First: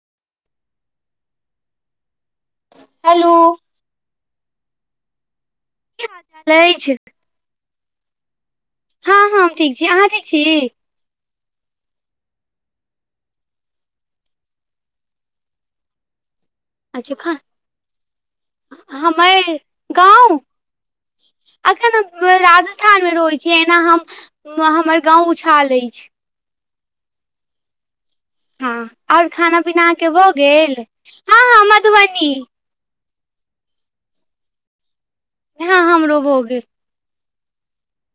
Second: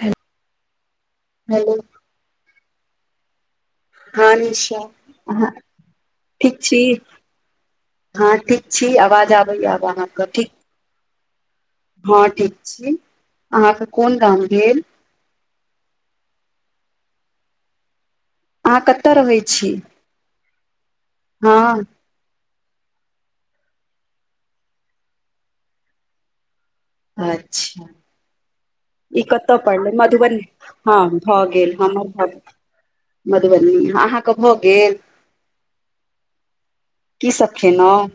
Hello hello. हँ निश ठीक छी। अछि हँ ठीक छी हँ आवाज हँ हम आबैय ठीक आब छी अहाँ अहाँके ठीक। छी हँ ठीक छी अहाँके कोन गाम भेल अच्छा खा। अहाँ कतय रहै हमर छी गाँव हँ अखन हम राजस्थानमे रहै छी एना हम हमर गाँव उछाल अछि अच्छा। हँ ई आओर कतय खाना पीना पड़लै अहाँके भऽ मधुबनी गेल हँ भऽ हँ गेल हँ मधुबनी हमहुँ मधुबनी अहँक भऽ गेल हँ हमरो भऽ गेल की सब खेलहुँ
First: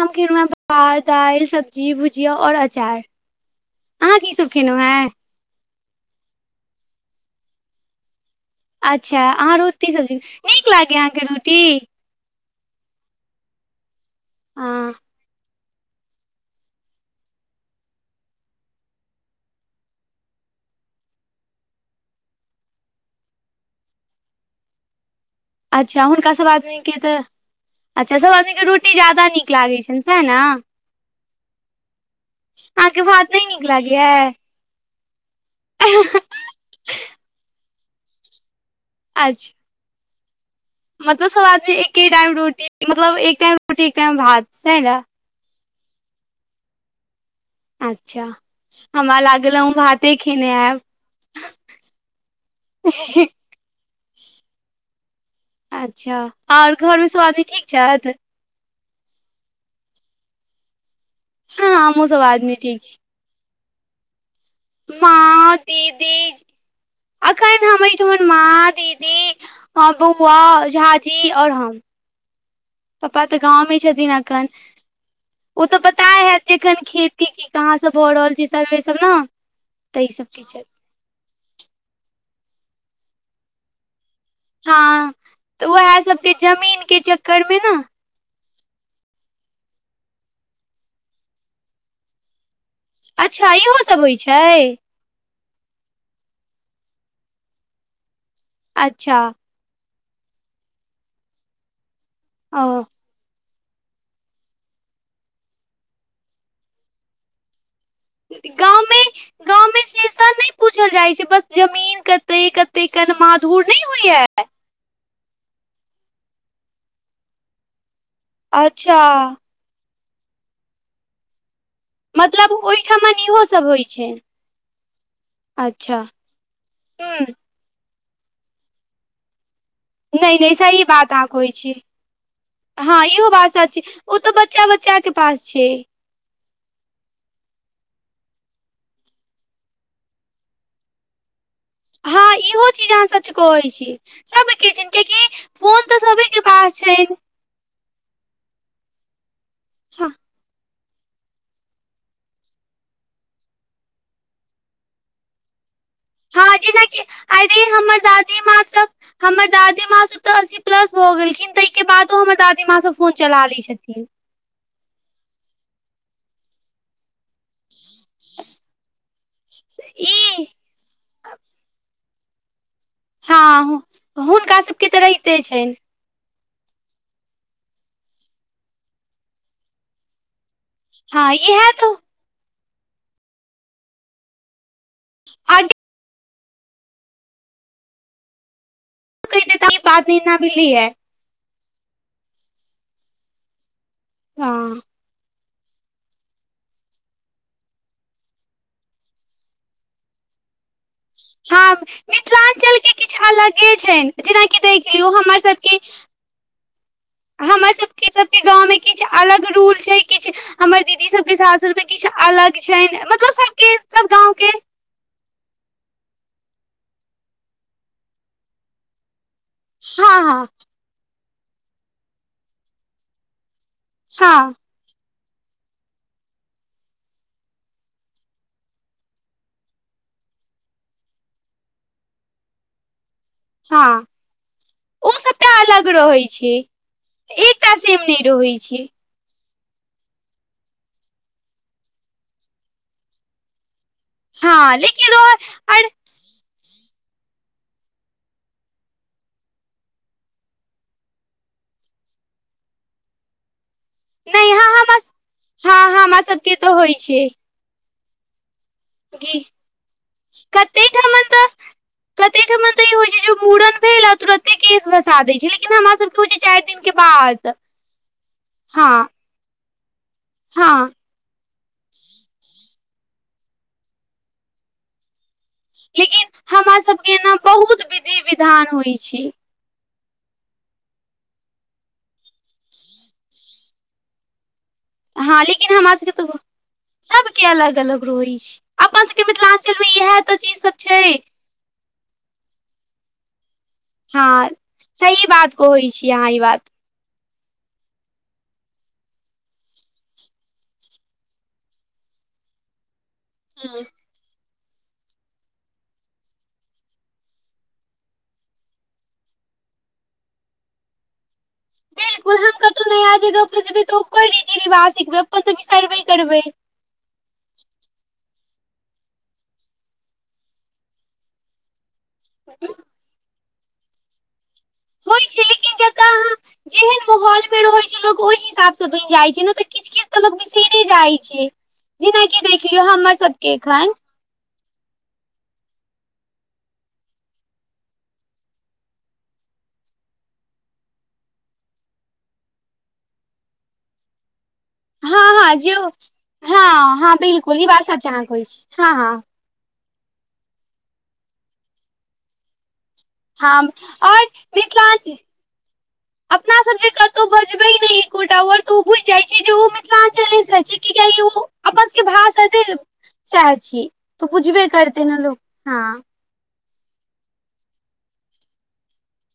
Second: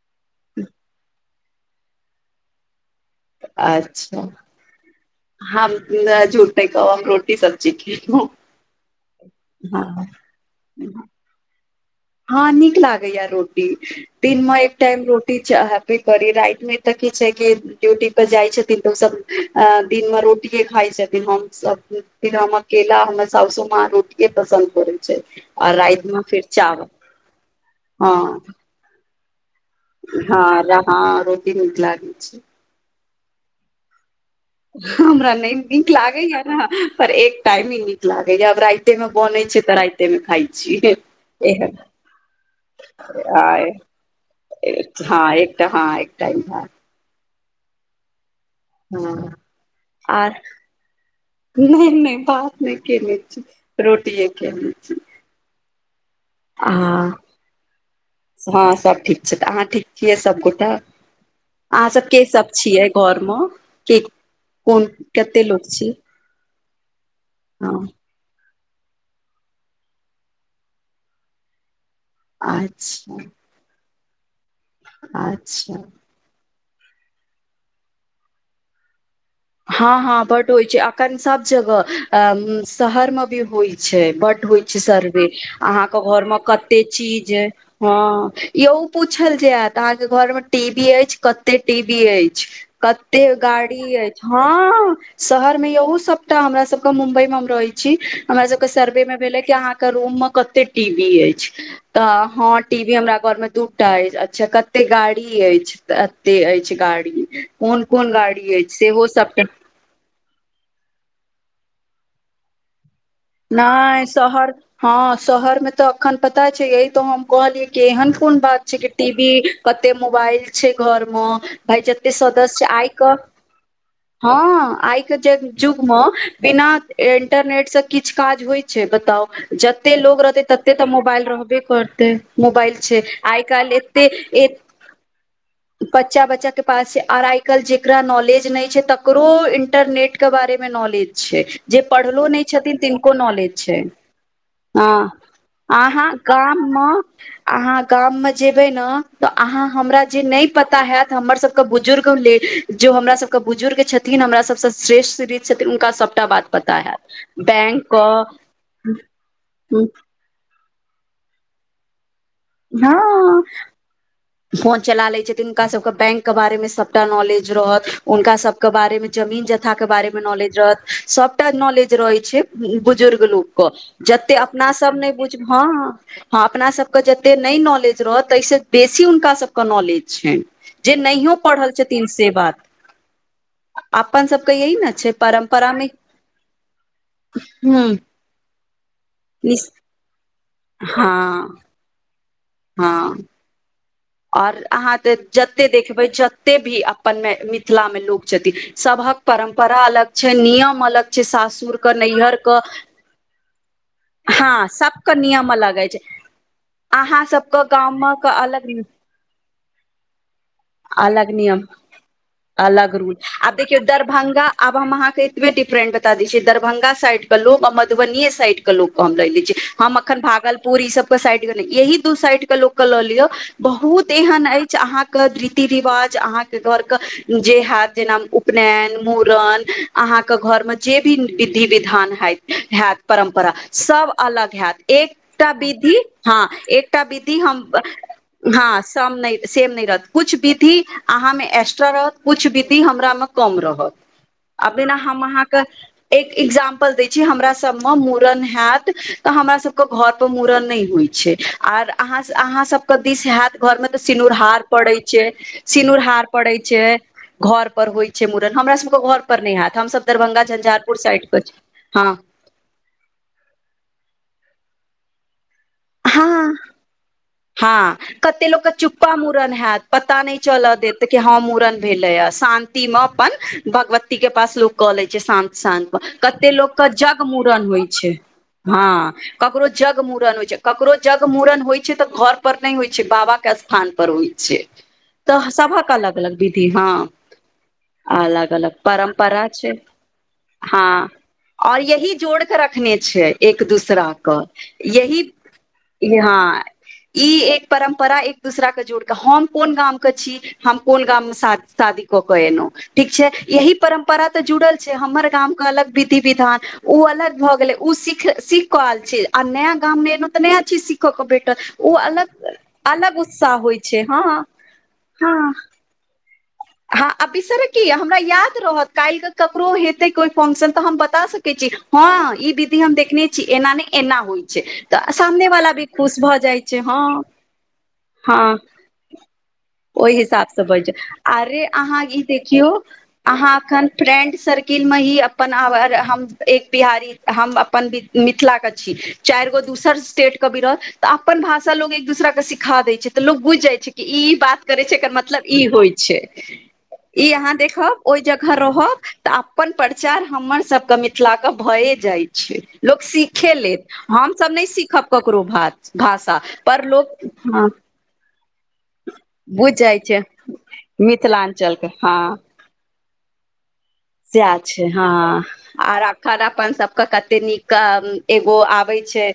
हम खलहुँ हऽ भात दालि सब्जी भुजिया आओर अचार अच्छा हैँ [unintelligible] हमने झूठ नै कहब हम रोटी सब्जी खेल्हु हँ अच्छा अहाँ रोटी सब्जी नीक लागै अहाँके रोटी हँ नीक लागैया रोटी दिन मऽ एक हँ टाइम रोटी चाहब भी करी रइत मऽ तऽ किछ छै कि ड्यूटी पर जाइ छथिन तऽ ओ सब अ दिन मे रोटिए खाइ छथिन हमसभ फिर हम अकेला हमर सउसोमाँ रोटी पसन्द करै छैय अच्छा हुनका सभ आदमी के तऽ अच्छा सब आदमी हँ कऽ रोटी ज्यादा नीक लागैत छै। हँ रोटी नीक लागैत छै अहाँके भात नहि निक लागय यऽ हमरा नहि नीक लागैया ने पर एक टाइम हीं नीक लागैया आब राइत तेमे बनै अच्छा छै तऽ राईते मऽ खाइ छी मतलब सब छी आ आदमी एके टाइम रोटी मतलब एक हँ टाइम आय रोटी एक टाइम भात सैह ने हँ तऽ हँ एक टाईम भात अच्छा हमरा हँ लागल अहाँ भाते खेने हायब नै नै भात नै केने छी रोटीए केने छी अच्छा आ आओर घरमे सब आदमी ठीक छथि हँ सब ठीक छैथ अहाँ ठीक छियै सभगोटा हँ अहाँ हमहुँ सब के सब आदमी ठीक छियै छी घरमे के कोन कते माँ लोक छी दीदीजी अखैन हँ हम [unintelligible] माँ दीदी बौआ झाजी आओर हम आय पपा तऽ गाँवमे छथिन एखन ओ अच्छा तऽ पता हैत एखन खेती कि कहाँ सब भऽ रहल छै सर्वे सब न हँ हँ बड होइ छै अखन सब जगह शहर मे भी होइ छै बड होइ छै हँ सर्वे तऽ अहाँके उएह ओर सबके मे जमीन कते के चीज चक्कर यै मे ने हँ यौ पूछल जेएत अहाँके घर मे टी वी अछि कते टी वी अछि। कते अच्छा इहो गाड़ी सब यै होइ छै हँ शहर मे यहो सबटा हमरा सबके मुम्बई मे हम रहै छी हमरा सब के सर्वे मे अच्छा भेले कि अहाँ के रूम मे कते टीवी अछि त हँ ओ टी वी हमरा घर मे दु अछि अच्छे कते गाड़ी अछि एते अछि गाड़ी कोन कोन गाड़ी अछि सेहो सबके हमे से नै पूछल जाइ छै बस जमीन कते कते कनमा नय शहर मे हँ शहर मे तऽ एखन पता छै यही त हम कहलियै टेहन कोन बात छै कि अच्छा टीवी कते मोबाइल छै घर म भाइ जते मतलब सदस्य आइ क ओहिठमन इहो सब होइ छै हँ आइ के जे जुग अच्छा म बिना ह इंटरनेट से किछ काज होइ छै बताउ ज एते लोग नहि रहतै नहि ततै सही तऽ बात अहाँ मोबाइल कहै रहबे छी करतै मोबाइल छै आइ काल्हि एते च्चा के पास छै बच्चा बच्चा के पास छै आर आइ काल्हि जकरा नॉलेज नै छै तकरो इंटरनेट क बारे मे नॉलेज छै जे पढ़लो हँ नै इहो छतिन चीज अहाँ तिनको सच नाॅलेज कहै छै छी सबके छै हँ कियाकि फोन तऽ आहाँ सभे के गाम पास मे छै अहाँ गाम म जेबै न तऽ आहाँ हमरा जे नै पता होयत हमर सबके बुजुर्ग लेल जे हमरा सबके बुजुर्ग छथिन हमरा सबसँ श्रेष्ठ जे छथिन हुनका सब टा बात पता हैत। ए बैंक हमर के दादी माँ सब हमर दादी माँ सब तऽ अस्सी प्लस भऽ गेलखिन ताईके बादओ हमर दा हँ कथी फोन चला लै छथिन हुनका सबके बैंक के बारे मे सबटा नॉलेज रहत हुनका सबके बारे मे जमीन जथा के बारे मे ई नॉलेज रहत सभटा नॉलेज रहै छै बुजुर्ग हँ लोकके हु- जते हुनका अपना सबके सब तऽ नै बुझ रहिते हँ छनि हँ अपना सबके जते नै नॉलेज रहत ताहिसँ बेसी हुनका सभके नॉलेज छनि जे हँ नहियो इएह पढ़ल तो छथिन से से बात अपन सबके यही न छै आर परम्परामे हूँ कहि दे त ई बात न एना बिली या हँ हँ आओर हँ अहाँ तऽ जते देखबै जते भी अपन मे मिथिला मे लोकोग छथिन सभहक परम्परा अलग छै नियम अलग छै सासुर कऽ नैहर कऽ किछ अलगे छनि जेनाकि हँ देख लियौ सबके हमर नियम अलग सबके अछि अहाँ सबके गाम कऽ अलग किछ अलग रूल छै किछु हमर दीदी अलग सबके नियम सासुर मऽ किछु अलग छनि रूल मतलब आब सबके देखियौ सब गाँंव दरभंगा के आब हम अहाँके डिफरेंट बता दे छिय दरभंगा साइड केो आ मधुबनीए साड के लोको कह हम लेिय हम अखन हँ हँ भागलपुर ई सब के साइड गेल य दू साइड के लोको के लऽ लियो बहुत एहन हँ अछि हाँके रीति रिवाज अहाँके घरके जे हयत जेना उपनयन मुूड़न अहाँके घर मऽ जे भी विधि विधान हत हत परम्परा हँ सब अलग हयैत एक ओ एकटा सबटा अलग विधि रहै हँ छै एकटा विधि हम एकटा सेम नहि रहै हँ छै सम नहि सेम नहि रहत कुछ विधि अहाँ मऽ एक्स्ट्रा रहत कछ विधि हमरा मे कम रहत हँ अब जेना लेकिन हम रह अहाँके आर एक एग्जाम्पल देय छी हमरा सब मऽ मुूड़न हयत त हमरा सब के घर पर मुूड़न न होइ छै आ आहा सब दिस हैत घर में तऽ सिनूर नहि हार यहाँ हमरा पड़े छै हँ सिनूर हमरा हार सबके पड़े तऽ छै होइ घर पर होइ छै मड़न हमरा सबके घर कि पर नहि हयैतत हमसभ दरभंगा झंझारपुर साइड के छी हँ ऐ ठाम तऽ ई होइ छै जे मूड़न भेल तुरते केश भसा द छै लेकिन हमरा सब के हो छै हँ चारि दिन के बाद हँ कते लोक कऽ हँ चुप्पा मुूड़न हत पता नहि चल हँ देत त ह मूड़न भेले ह शानंति मे अपन भगवती के पास लोग कऽ ले छै शान शांत मऽ लेकिन कते लोक हमरा के सबके जग एना मुूड़न बहुत होइ छै विधि विधान हँ होइ छै ककरो जग मुूड़न होइ छै ककरो जग मुूड़न होइ छै तऽ घर पर नहि होइ छै बाबा कऽ स्थान पर होइ छै हँ तऽ लेकिन सभक हमरा सबके अलग तऽ अलग विधि हँ सबके अलग अलग रहै अछि अलग अपना सबके परम्परा छै मिथिलाञ्चल मऽ इह चीज सब हँ छै और यही जोड़ कऽ रखने छै एक दूसरा हँ कऽ यही सही बात कहै छी य अहाँ ई यहाँ बात ई एक परम्परा एक दूसरा कऽ जोड़ के हम कोन गाम के छी हम कोन गाम मऽ शादी कऽ केऽ एलहुँ ठीक छै यही हम्म, परम्प रा तऽ जुड़ल छै हमर गाम के अलग विधि विधान ओ अलग भऽ गेलै ओ सिख सीख कऽ आल छै आ नया गाममे एयलहुँ तऽ नया चीज सीखय कऽ भेटल ओ बिल्कुल हम अलग कतहु नया अलग जगह उत्साह पर होइ जेबै तऽ छै हँ हँ की करबै हँ आ बिसर कि हमरा याद रहत काल्हि के ककरो हेतै कोई फंक्शन तऽ हम बता सक हँ ई विधि हम देखने छी एना ने एना होइ छै तऽ होइ छै सामने वाला लेकिन भी खुश भऽ जाइ छै हँ हो छै लोक ओहि हँ हिसाब से बनि जाइ छै ने तऽ किछु किछ ओहि तऽ लोक हिसाबसँ बिसेरे बजि जाइ छै अरे अहाँ ई जेनाकि देख देखियो लियौ हमर अहा सबके अखन एखन फ्रेंड स वकिल मे ही अपन आ हम एक बिहारी हम अपन मिथिलाके छी चारिगो दूसर स्टेट कऽ भी रह तऽ अपन भाषा लोक एक दुसरा के सिखा दैत छै तऽ लोक बुझि जाइ छै ई ई बात करै छै एकर हँ मतलब हँ ई जो होइ छै हँ हँ ई अहाँ बिल्कुल बात देखब सच ओई अहाँ कहै जगह छी हँ रहब हँ तऽ अपन प्रचार हमर सबके मिथिला के भए जाइ छै लोक सीखे हँ लेत आओर हमसभ नै सीखब मिथिलाञ्चल ककरो भात भाषा पर लोक हँ कोटावर तऽ उ बुझि जाइ छै जे ओ बुझि जाइ छै मिथिलाञ्चले रहै छै कियाकि ओ मिथिलाञ्चलके अपन सबके हँ भाषा एते सहची तऽ बुझबे करतै न लोक हँ खारापन सबके कते नीक एगो आबै छै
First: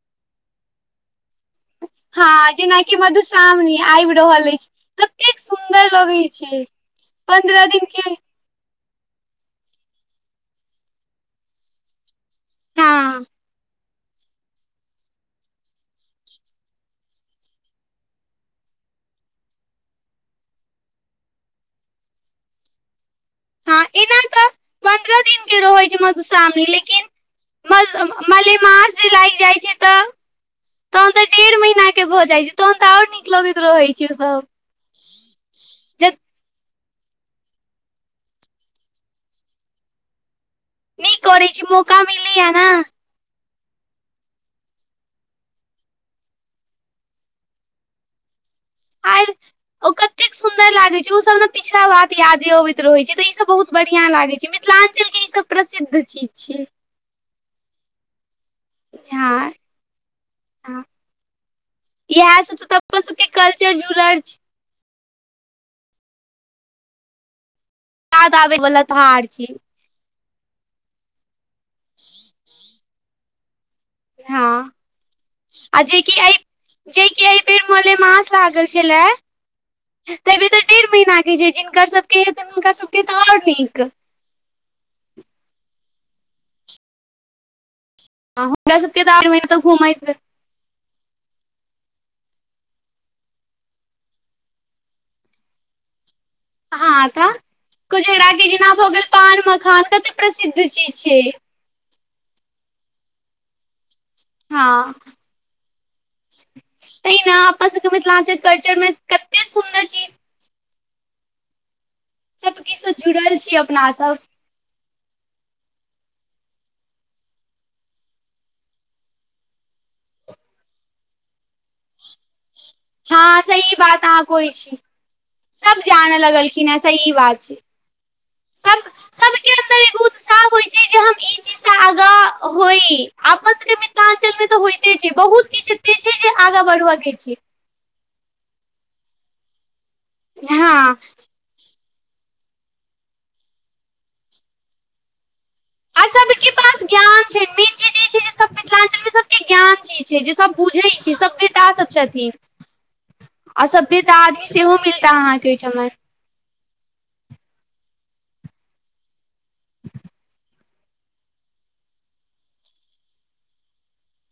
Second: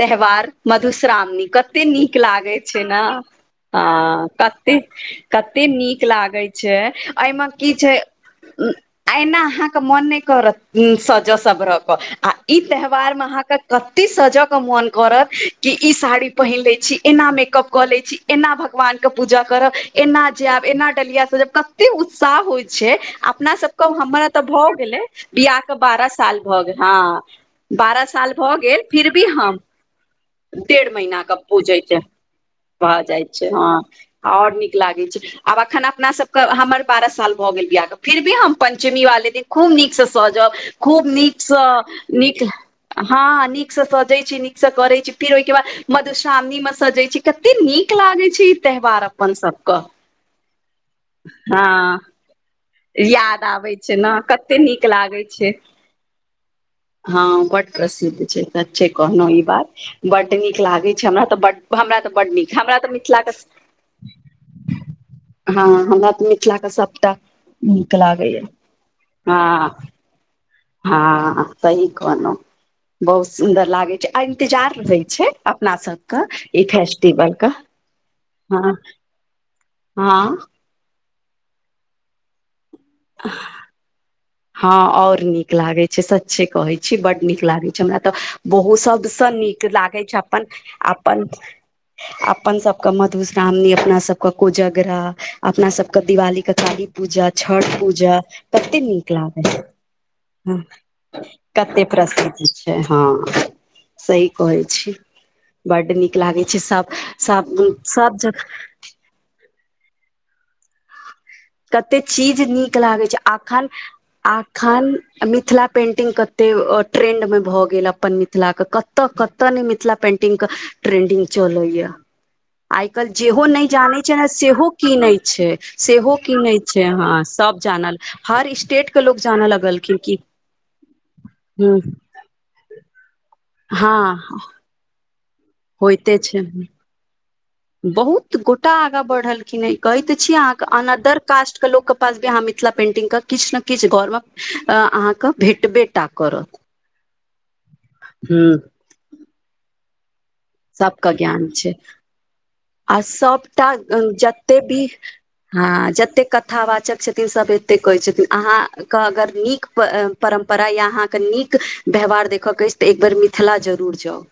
त्यौहार मधुश्रावणी क कते नीक हँ लागैे छै जेनाकि न मधुश्रावणी आबि हँ रहल अछि कते कतेक कते सुन्दर नीक लगै लागै छै पन्द्रह दिन के एहना अहाँके मोन नै करत सज सबर क आ ई त्यौहार मे हँ अहाँके एतेक सजऽ के मोन करत कि ई साड़ी पहिर लै छी एना मेकप कऽ लै छी एना भगवान के पूजा करब एना जायब एना डलिया सजब कते उत्साह होइ छै अपना हँ सबके एना हमरा ए तऽ भऽ गेलै पन्द्रह दिन बियाह के रहै छै बारह साल भऽ मधुश्रावणी गेल हँ बारह लेकिन साल भऽ गेल मलेमास फिर जे भी लागि हम जाइ छै तऽ डेढ़ तहन महीना तऽ क डेढ़ पूजै महीना क के भऽ जाइ छै तहन तऽ भऽ आओर जाइ नीक छै लगैत हँ रहै छै सब आओर नीक लागै छै आब अखन अपना जे सबके हमर बारह साल भऽ गेल बियाहके फिर भी हम पञ्चमी वाले दिन खूब नीकसँ सहजब खूब नीक करै नीकसँ छी मौका नीक मिलैया ने हँ नीक स सजै छी नीक स करै छी फिर ओहिके बाद मधुश्रावणी मे सजै छी कते नीक लागै छै त्यौहार आर अपन सबक ओ हँ िय ओ भ [unintelligible] याद आबै छै न कते नीक लागै के ई सब छै प्रसिद्ध चीज छै हँ बड प्रसिन छै सच्चे कहनौ ई हँ बात बड नीक हँ, लागै छै हमरा तऽ बड हमरा तऽ बड इएह नीक सब हमरा तऽ अपन सबके मिथिलाके सब कल्चर [unintelligible] हँ हँ हमरा तऽ मिथिलाके सभटा नीक याद लागैए आबै बला तऽ भार छै हँ हँ सही कहनौ बहुत सुन्दर लागै हँ एन्तजार रहै छै अपना आ जेकि सबक एहि ई जेकि एहि फेस्टिवलक बेर मलेमास लागल छएला हँ डेढ़ महीना के छै जिनकक सबके के हेतै हुनका सबके तऽ आओर नीक हँ आओर नीक लागै छै सच्चे कहै छी बड नीक लागै हमरा तऽ बहु हुनका सबके तऽ आओर सबसँ महीना तऽ नीक लागै घुमैत रह। छै अपन अपन अपन सबके मधुश्रावणी अपना सबके कोजगरा अपना सबके दिवाली त काली हँ पूजा तऽ छठ पूजा कोजगरा के जेना कते भऽ गेल नीक पान लागे छै मखान कते हँ प्रसिद्ध चीज छै कते प्रसिद्ध छै हँ सही कहै हँ छी बड नीक लागै छै सब तहिना सब अपना सबके सब मिथिलाञ्चल जगह कल्चरमे कते सुन चीज कते चीज सब नीक किछ से लागैत छै जुड़ल छी आखन अपना सब आ खान मिथिला पेंटिंग कते ट्रेंड मे भऽ गेल अपन मिथिला क कत कतऽ कतय नै मिथिला पेंटिंग के ट्रेंडिंग चलैया आइ काल्हि हँ जेहो नै सही जानै बात छै अहाँ न कहै सेहो छी कीनै छै सब सेहो जानऽ की नय लगलखिन हेँ छै सही हँ बात छै सब जानल हर सब स्टेट के लोग जानऽ सबके अन्दर लगलखिन एगो कि उत्साह होइ छै जे हम ई चीज हु से आगाँ होइ अपन सबके मिथिलाञ्चल मे तऽ होइते छै बहुत कि होइते छै नय रहय के छै बहुत गोटा आगाँ बढ़लखिन ह कहै तऽ छीयै अहाँके हँ अनदर कास्ट के लोक के मिथिला पेंटिंग क किछ न किछ घर म अहाँ क भेट भेट आ सबके पास ज्ञान छै [unintelligible] हू मिथिलाञ्चल मे सबके ज्ञान चीज छै जे सब बुझै सबके छै ज्ञान सभ्यता छै सब छथिन आ आ सबटा सभ्यता आदमी जते सेहो भी मिलता अहाँके ओहिठमन हां जते कथा वाचक छथिन सभ एते कहै छथिन अहाँ क अगर नीक परम्प रा यहां क नीक व्यहार देखऽ के अछि त एक बेर मिथिला जरुर जाउ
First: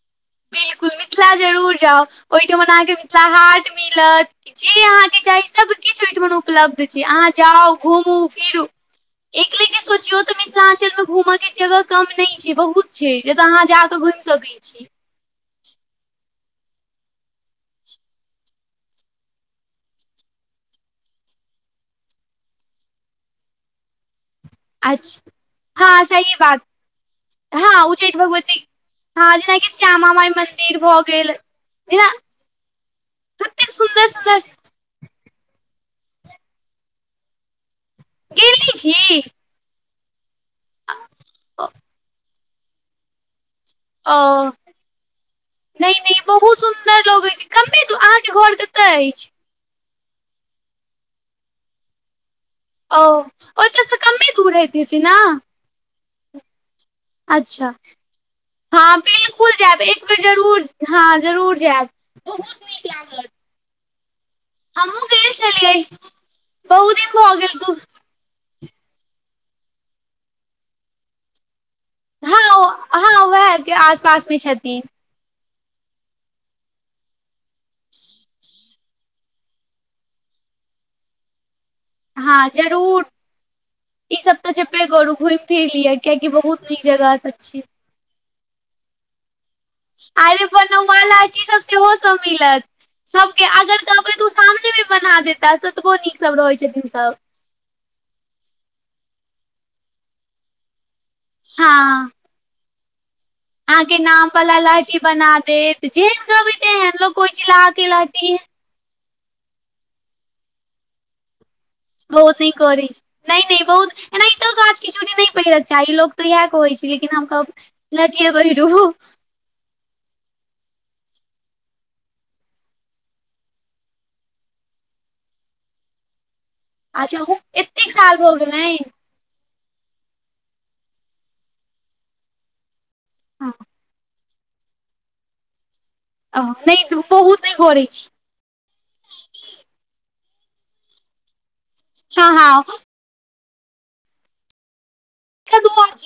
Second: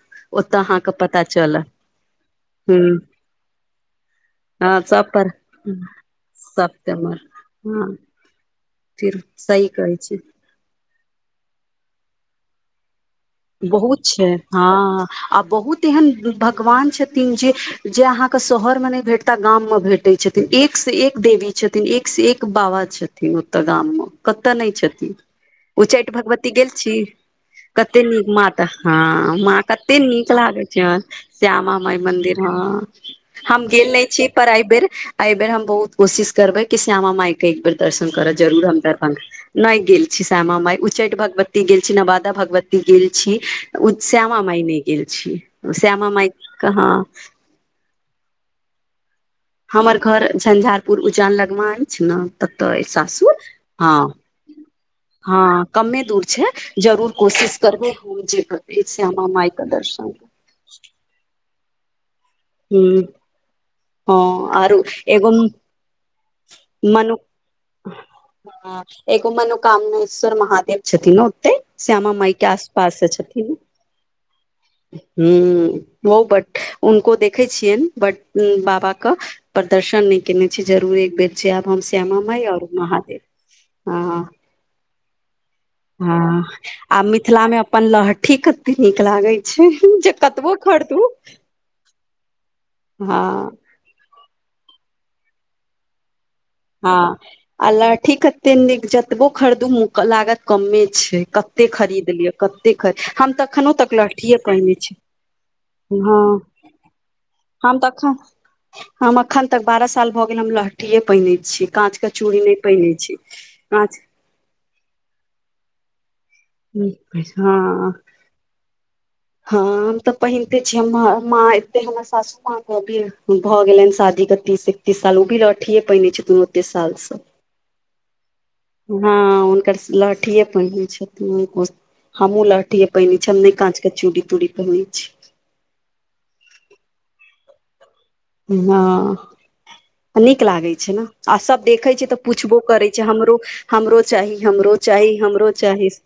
ओतऽ बिल्कुल अहाँके पता मिथिला चलत जरूर जाउ ओहिठमन अहाँके ह मिथिला हाट मिलत हँ जे सब अहाँके पर चाही सभ किछ ओहिठमन सब उपलब्ध त छै हमर अहाँ जाउ हँ घूमू फिरू फिर सही कहै छी मिथिलाञ्चल मे घूमऽके जगह कम नहि छै बहुत छै जतय अहाँ जाकऽ बहुत घुमि छै सकै हँ छी आ बहुत एहन भगवान छेथिन जे जे अहाँके शहर मे नय भेटता गाम मे भेटै छथिन एक स एक देवी छथिन एक से एक बाबा छथिन ओतऽ गाम मे कतऽ नय छथिन अच्छा हँ उच्चैठ सही भगवती बात गेल छी हँ कते उच्चैठ नीक माता भगवती हँ मां जेनाकि कते श्यामा माइ नीक लागै मन्दिर छै भऽ गेल श्यामा माई जेना मंदिर हँ हम कतेक गेल नय सुन्दर छी सुन्दर पर अइ बेर अई बेर हम बहुत कोशिश करबै कि श्यामा माय के एक बेर दर्शन करऽ गेल जरूर नहि हम छी दरभंगा नय गेल छी श्यामा माय उच्चैठ भगवती गेल छी नवादा भगवती गेल छी ओ श्यामा माय नय गेल छी ओ नहि श्यामा नहि माय बहुत कहाँ सुन्दर लगैत छै कमे दू अहाँके घर कतऽ अछि हमर घर झंझारपुर उज्जान लग मे अछि न ततऽ अए ओ सासुर ओतऽ हँ से कमे दूर होइत हेतै ने हँ कमे दूर छै जरूर कोशिश अच्छा करबै [unintelligible] हँ श्यामा बिल्कुल माई क जायब एक दर्शन बेर जरूर हँ जरूर जायब नीक हूं लागत हँ आरो हमहुँ एगो गेल म् छलियै बहुत मनु दिन भऽ गेल तू हं एगो मनोकामनेश्वर महादेव छथिन ओते श्यामा माई के आसपास हँ से हँ छथिन उएह के आस पास मे छथिन हूं ओ बट हूनको देखै छियनि बट बाबा कऽ प्रदर्शन नय केने छै जरुरे बेर छै आब हम श्यामा माइ हँ आओर जरूर महादेव ह ई सब तऽ जेपे गरू घूइम हँ आ मिथिला मे छै अपन लहठी कते नीक लागै छै जे आइ रे कतबो बनौआ खरीदू लहठी सब सेहो मिलत सबके हँ अगर कहबै तऽ ओ सामने बना देता ततबो नीक सब रहै छै हँ आ लहठी कते नीक जतबो खरीदू लागत कमे छै कते खरीद लिय कते खरी हम तऽ एखनो अहाँ तक के नाम लहठिये वाला पहिने छी लहठी बना देत जेहन हँ कहबै तेहन लोग कहे छैय लाह हम के तऽ एखन लहठी हम अखन तक बारह साल भऽ गेल हम लहठीए पहिनै छी काँचके बहुत चूड़ी नहि नै करै पहिनै छै छी नहि नहि बहुत काँच एनाहितो काँच के चूड़ी नै पहिरैक चाही लोक तऽ इहा कहै हँ छै लेकिन हमकहब लहठीय पैहिरू हँ हम तऽ पहिनते छी हम माँ एत्तहमर सासू माँ के अभी भऽ गेलनि शादीके तीस से तीस साल ओ भी लहठीए पहिनै छथून अच्छा उ एतेक साल भ गेलैन हँ हुनकर स लहठी पहिनै छथिन हमहु लठही पहिनै छीयै हम नै काँच के चूड़ी तूड़ी पहिनै छीयै अ हँ नै दु बहुदे घरै छी हँ नीक लागै छैय न आ सब देखै छैय तऽ हँ पूछबो हँ करै छैय हमरो हमरो चाही हमरो चाही हमरो कदुआ चाही स जी